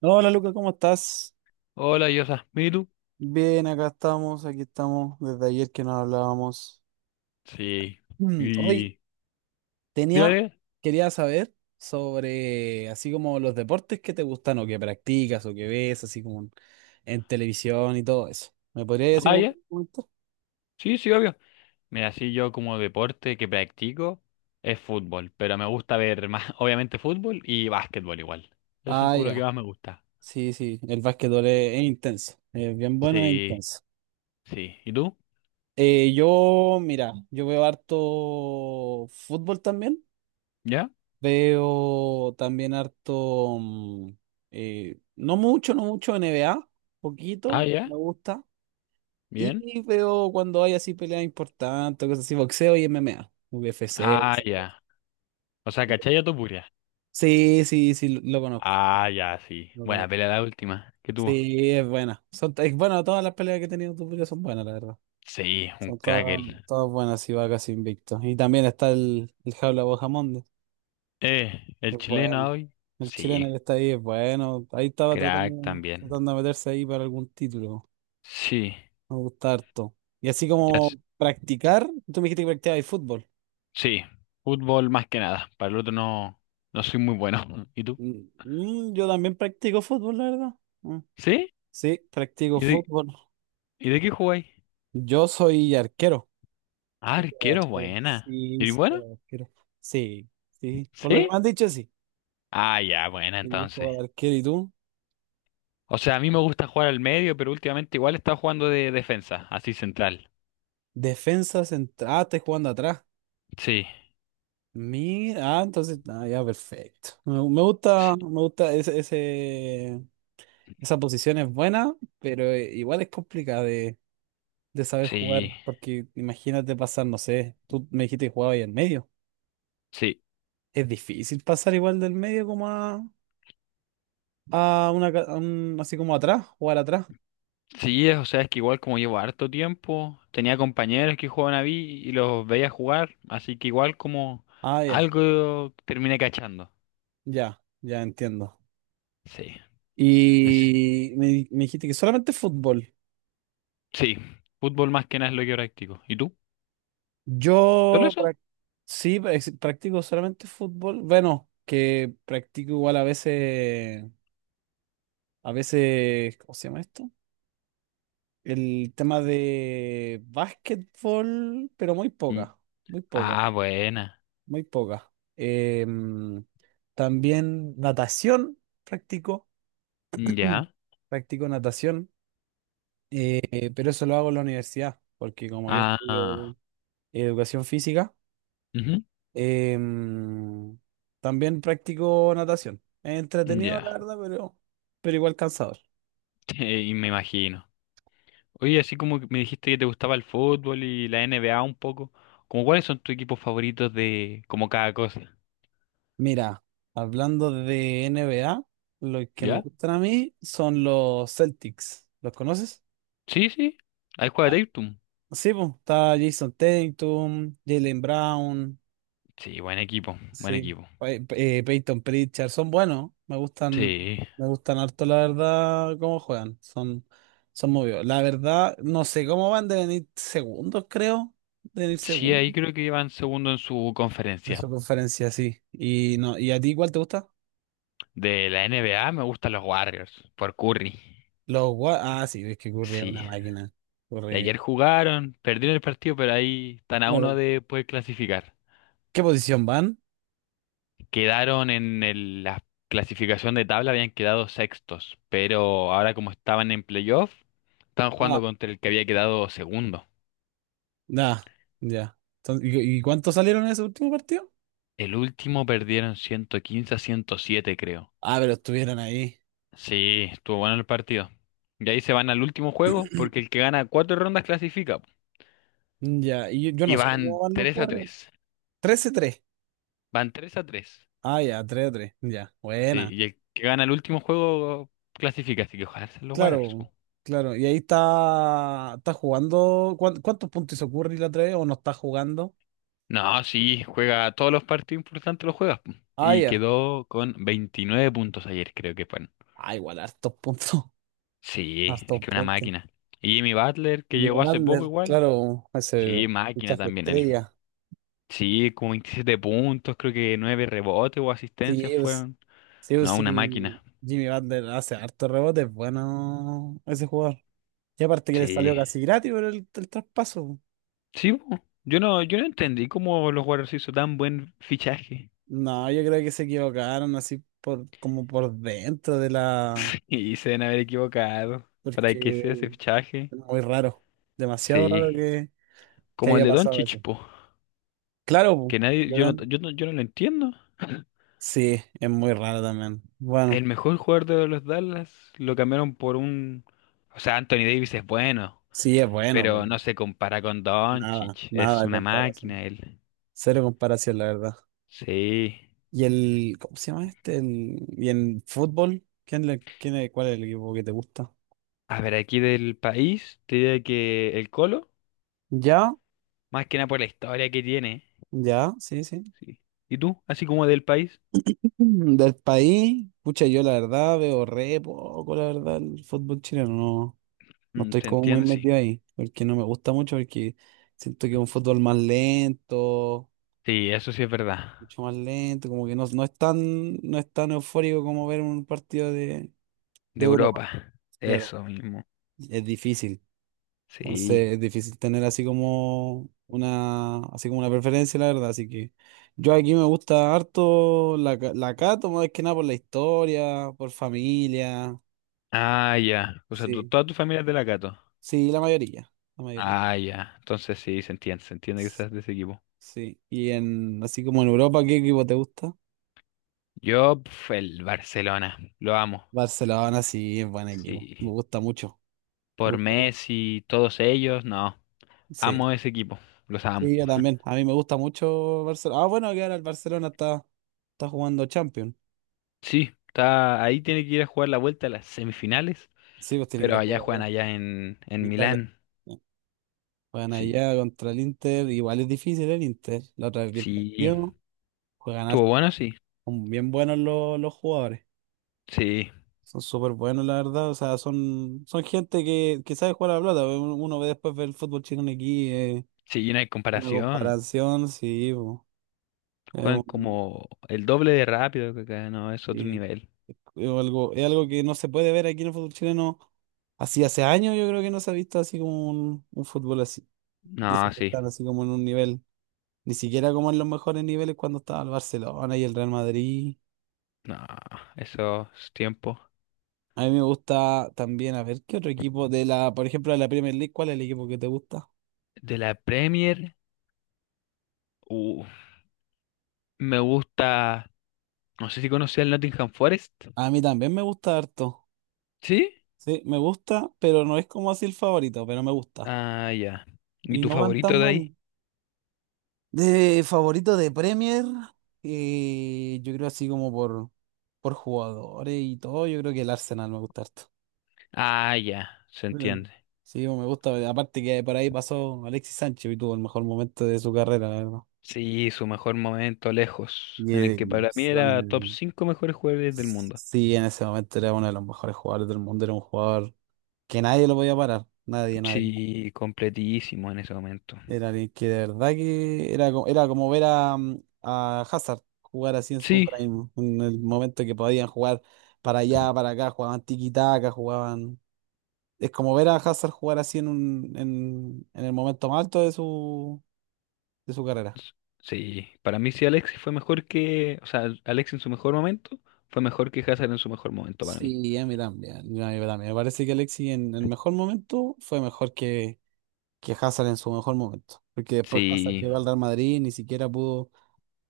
No, hola Luca, ¿cómo estás? Hola, Yosa. ¿Y tú? Bien, acá estamos, aquí estamos desde ayer que nos hablábamos. Sí. Hoy ¿Y tenía, dale? quería saber sobre así como los deportes que te gustan o que practicas o que ves, así como en televisión y todo eso. ¿Me podrías decir Ah, como ya. comentar? Sí, sí, obvio. Mira, sí, yo como deporte que practico es fútbol, pero me gusta ver más, obviamente, fútbol y básquetbol igual. Esos son Ah, como los que ya. más me gusta. Sí, sí, el básquetbol es intenso, es bien bueno, es Sí, intenso. sí. ¿Y tú? Mira, yo veo harto fútbol también. ¿Ya? Veo también harto, no mucho N B A Ah, poquito, ya. me gusta. Bien. Y veo cuando hay así peleas importantes, cosas así, boxeo y M M A MMA, UFC. Ah, Esas cosas. ya. O sea, ¿cachai tu puria? Sí, sí, sí, lo conozco, Ah, ya, sí. lo Buena conozco. pelea la última. ¿Qué tuvo? Sí, es buena. Es bueno, todas las peleas que he tenido tú son buenas, la verdad. Sí, un Son crack él. todas buenas y va casi invicto. Y también está el Jaula Bojamonde. El Es chileno bueno. hoy. El chileno Sí, que está ahí es bueno. Ahí estaba crack también. tratando de meterse ahí para algún título. Sí. Me gusta harto. Y así Ya. como practicar, tú me dijiste que practicabas fútbol. Sí, fútbol más que nada. Para el otro no, no soy muy bueno. ¿Y tú? Yo también practico fútbol, la verdad. Mm, ¿Sí? Sí, practico ¿Y de, fútbol. y de qué jugáis? Yo soy arquero. Ah, Yo soy arquero, arquero. buena. Sí, ¿Y sí, bueno? juego de arquero. Sí, sí. Por lo que ¿Sí? me han dicho, sí. Ah, ya, buena Sí, entonces. juego de arquero. ¿Y tú? O sea, a mí me gusta jugar al medio, pero últimamente igual estaba jugando de defensa, así central. Defensa central. Ah, estás jugando atrás. Sí, Mira, ah, entonces, ah, ya, perfecto. Me gusta, sí, me gusta esa posición es buena, pero igual es complicada de saber sí, jugar, porque imagínate pasar, no sé, tú me dijiste que jugabas ahí en medio. sí. Es difícil pasar igual del medio como a una, ca- a un- así como atrás, jugar atrás. Sí, es- o sea, es que igual como llevo harto tiempo, tenía compañeros que jugaban a mí y los veía jugar, así que igual como Ah, ya, algo terminé cachando. ya, ya entiendo. Sí. Y me dijiste que solamente fútbol. Sí, fútbol más que nada es lo que practico. ¿Y tú? ¿Solo Yo eso? prac- sí, practico solamente fútbol. Bueno, que practico igual a veces, ¿cómo se llama esto? El tema de básquetbol, pero muy Mm. poca, muy poca, Ah, buena. muy poca. Em, También natación practico. Mm. Ya. Practico natación. Pero eso lo hago en la universidad, porque como yo estudio Ah, educación física. ujú. Em, También practico natación. Es entretenido, la Ya. verdad, pero igual cansador. Y me imagino. Oye, así como que me dijiste que te gustaba el fútbol y la NBA un poco, ¿como cuáles son tus equipos favoritos de como cada cosa? Mira, hablando de NBA, lo que me ¿Ya? gustan a mí son los Celtics. ¿Los conoces? Sí, sí. Ahí juega Ah. Tatum. Sí, pues, está Jason Tatum, Jalen Brown. Sí, buen equipo, buen Sí, equipo. Peyton Pritchard, son buenos, Sí. me gustan harto la verdad cómo juegan, son movidos. La verdad, no sé cómo van, de venir segundos, creo, de venir Sí, segundos ahí creo que van segundo en su de conferencia. su conferencia, sí. Y no, ¿y a ti cuál te gusta? De la NBA me gustan los Warriors, por Curry. Sí, es que Curry es Sí. una máquina. Y Curry. ayer jugaron, perdieron el partido, pero ahí están a uno Claro. de poder clasificar. ¿Qué posición van? Quedaron en el- la clasificación de tabla, habían quedado sextos, pero ahora como estaban en playoff, estaban jugando Ah, contra el que había quedado segundo. nah, ya. Entonces, ¿y cuántos salieron en ese último partido? El último perdieron 115-107, creo. Ah, pero estuvieron ahí. Sí, estuvo bueno el partido. Y ahí se van al último juego, porque el que gana cuatro rondas clasifica. Ya, y yo no Y sé cómo van van los tres a Warriors. tres 13-3. Van tres a tres. Ah, ya, 3 a 3, ya, Sí, buena. y el que gana el último juego clasifica, así que ojalá se los Warriors. Claro, claro. Y ahí está jugando. ¿Cuántos puntos hizo Curry la 3 o no está jugando? No, sí, juega todos los partidos importantes los juegas. Ah, Y ya. quedó con 29 puntos ayer, creo que fueron. Ah, igual, hartos puntos. Sí, es Hartos que una puntos. máquina. Y Jimmy Butler, que Y llegó hace poco Vander, igual. claro, Sí, ese máquina fichaje también él. estrella. Sí, como 27 puntos, creo que 9 rebotes o asistencias Sí, pues, fueron. sí, pues, No, sí. una máquina. Jimmy Vander hace hartos rebotes, bueno, ese jugador. Y aparte que le salió Sí. casi gratis por el traspaso. Sí, po. Yo no entendí cómo los Warriors hizo tan buen fichaje. No, yo creo que se equivocaron así por como por dentro de la. Y se deben haber equivocado. ¿Para qué Porque se ese fichaje? Muy raro. Demasiado raro Sí. Que Como el haya de pasado Doncic, eso. po. Claro, Que po. nadie, yo no, León. yo no, yo no lo entiendo. Sí, es muy raro también. El Bueno, mejor jugador de los Dallas lo cambiaron por un... O sea, Anthony Davis es bueno, sí es bueno, pero pero no se compara con nada, Doncic. Es nada de una comparación. máquina él. Cero comparación, la verdad. Sí. ¿Cómo se llama este? Y en fútbol, ¿quién le, quién es, cuál es el equipo que te gusta? A ver, aquí del país, te diría que el Colo, Ya, más que nada por la historia que tiene. ya, sí, sí. Sí. ¿Y tú? Así como del país. Del país, pucha, yo la verdad veo re poco, la verdad, el fútbol chileno, no. No Mm, estoy te como muy entiendo, sí. metido ahí, porque no me gusta mucho, porque siento que es un fútbol más lento, Sí, eso sí es verdad. mucho más lento, como que no es tan, no es tan eufórico como ver un partido De de Europa. Europa. Claro, Eso mismo. es difícil. Sí. Entonces es difícil tener así como una preferencia, la verdad. Así que yo aquí me gusta harto la Cato, más que nada por la historia, por familia. Ah, ya. O sea, tu- Sí, toda tu familia es de la Cato. sí, la mayoría, la mayoría. Ah, ya. Entonces sí, se entiende que seas de ese equipo. Sí. Así como en Europa, ¿qué equipo te gusta? Yo, pf, el Barcelona, lo amo. Barcelona, sí, es buen equipo. Me Sí. gusta mucho. Me Por gusta mucho. Messi, todos ellos, no. Sí. Amo ese equipo, los amo. Sí, yo también. A mí me gusta mucho Barcelona. Ah, bueno, que ahora el Barcelona está jugando Champions. Sí, está, ahí tiene que ir a jugar la vuelta a las semifinales, Sí, pues tiene que ir pero a allá jugar juegan allá, allá en, en en Italia. Milán. Sí. Juegan Sí, allá contra el Inter. Igual es difícil el Inter. La otra vez vi el sí. partido. Juegan ¿Estuvo harto. bueno? Sí, Son bien buenos los jugadores. sí. Son súper buenos, la verdad. O sea, son gente que sabe jugar a la pelota. Uno ve después ver el fútbol chileno aquí. Sí, no hay Una comparación. comparación, sí, bo. Es Juegan un- como el doble de rápido que acá, no, es otro sí. nivel. Es algo que no se puede ver aquí en el fútbol chileno. Así hace años yo creo que no se ha visto así como un fútbol así. Y eso No, que sí. están así como en un nivel, ni siquiera como en los mejores niveles cuando estaba el Barcelona y el Real Madrid. No, esos tiempos. A mí me gusta también, a ver, ¿qué otro equipo por ejemplo, de la Premier League, cuál es el equipo que te gusta? De la Premier, uh, me gusta, no sé si conocía el Nottingham Forest. A mí también me gusta harto. ¿Sí? Sí, me gusta, pero no es como así el favorito, pero me gusta. Ah, ya. ¿Y Y tu no van tan favorito de mal. ahí? De favorito de Premier, yo creo así como por jugadores y todo, yo creo que el Arsenal me gusta harto. Ah, ya, se Mm. entiende. Sí, me gusta, aparte que por ahí pasó Alexis Sánchez y tuvo el mejor momento de su carrera, la verdad. Sí, su mejor momento lejos, Y en el que el para mí era top Arsenal, 5 mejores jugadores del mundo. sí, en ese momento era uno de los mejores jugadores del mundo, era un jugador que nadie lo podía parar, nadie, nadie. Sí, completísimo en ese momento. Era alguien que de verdad era como ver a Hazard jugar así en su Sí, prime, en el momento que podían jugar para allá, para acá, jugaban tiki-taka, jugaban. Es como ver a Hazard jugar así en el momento más alto de su carrera. s- sí, para mí sí Alexis fue mejor que, o sea, Alexis en su mejor momento fue mejor que Hazard en su mejor momento para mí. Sí, a mí también, a mí también. Me parece que Alexis en el mejor momento fue mejor que Hazard en su mejor momento, porque después Hazard Sí, llegó al Real Madrid, ni siquiera pudo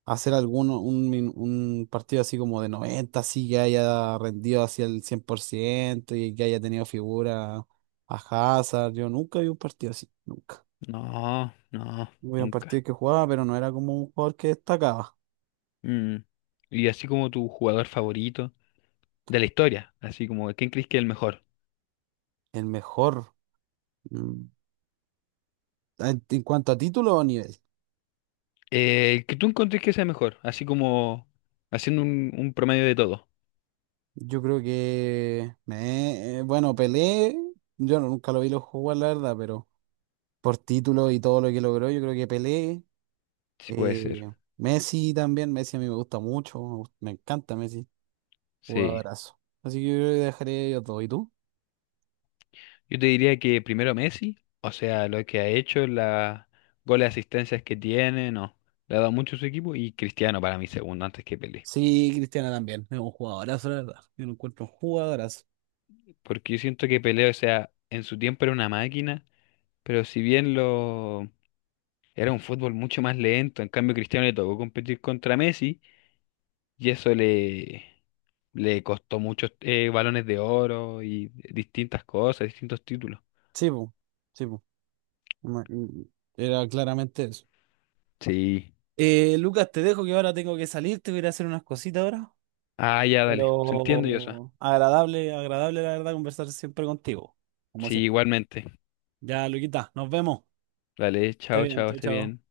hacer alguno, un partido así como de 90 así que haya rendido hacia el 100% y que haya tenido figura a Hazard. Yo nunca vi un partido así, nunca. no, no, Vi un partido nunca. que jugaba, pero no era como un jugador que destacaba. Mm. Y así como tu jugador favorito de la historia, así como ¿quién crees que es el mejor? El mejor, mm, en cuanto a título o nivel, El que tú encuentres que sea mejor, así como haciendo un promedio de todo, yo creo bueno, Pelé, yo no- nunca lo vi lo jugar, la verdad, pero por título y todo lo que logró, yo creo que Pelé. si puede Eh, ser. Messi también, Messi a mí me gusta mucho, me encanta Messi, Sí. jugadorazo. Así que yo creo que dejaré ellos dos. ¿Y tú? Yo te diría que primero Messi, o sea, lo que ha hecho, la goles, asistencias que tiene, no, le ha dado mucho a su equipo y Cristiano para mí segundo antes que Pelé. Sí, Cristiano también, es un jugadorazo, la verdad. Yo lo encuentro un jugadorazo. Porque yo siento que Pelé, o sea, en su tiempo era una máquina, pero si bien lo era un fútbol mucho más lento, en cambio Cristiano le tocó competir contra Messi. Y eso le costó muchos balones de oro y distintas cosas, distintos títulos. Sí, po, sí, po. Ma- y- Era claramente eso. Sí. Lucas, te dejo que ahora tengo que salir, te voy a ir a hacer unas cositas ahora. Ah, ya, dale. Se entiende, Joshua. Pero agradable, agradable la verdad conversar siempre contigo, como Sí, siempre. igualmente. Ya, Luquita, nos vemos. Vale, Esté chao, bien, chao, chao, esté bien. chao.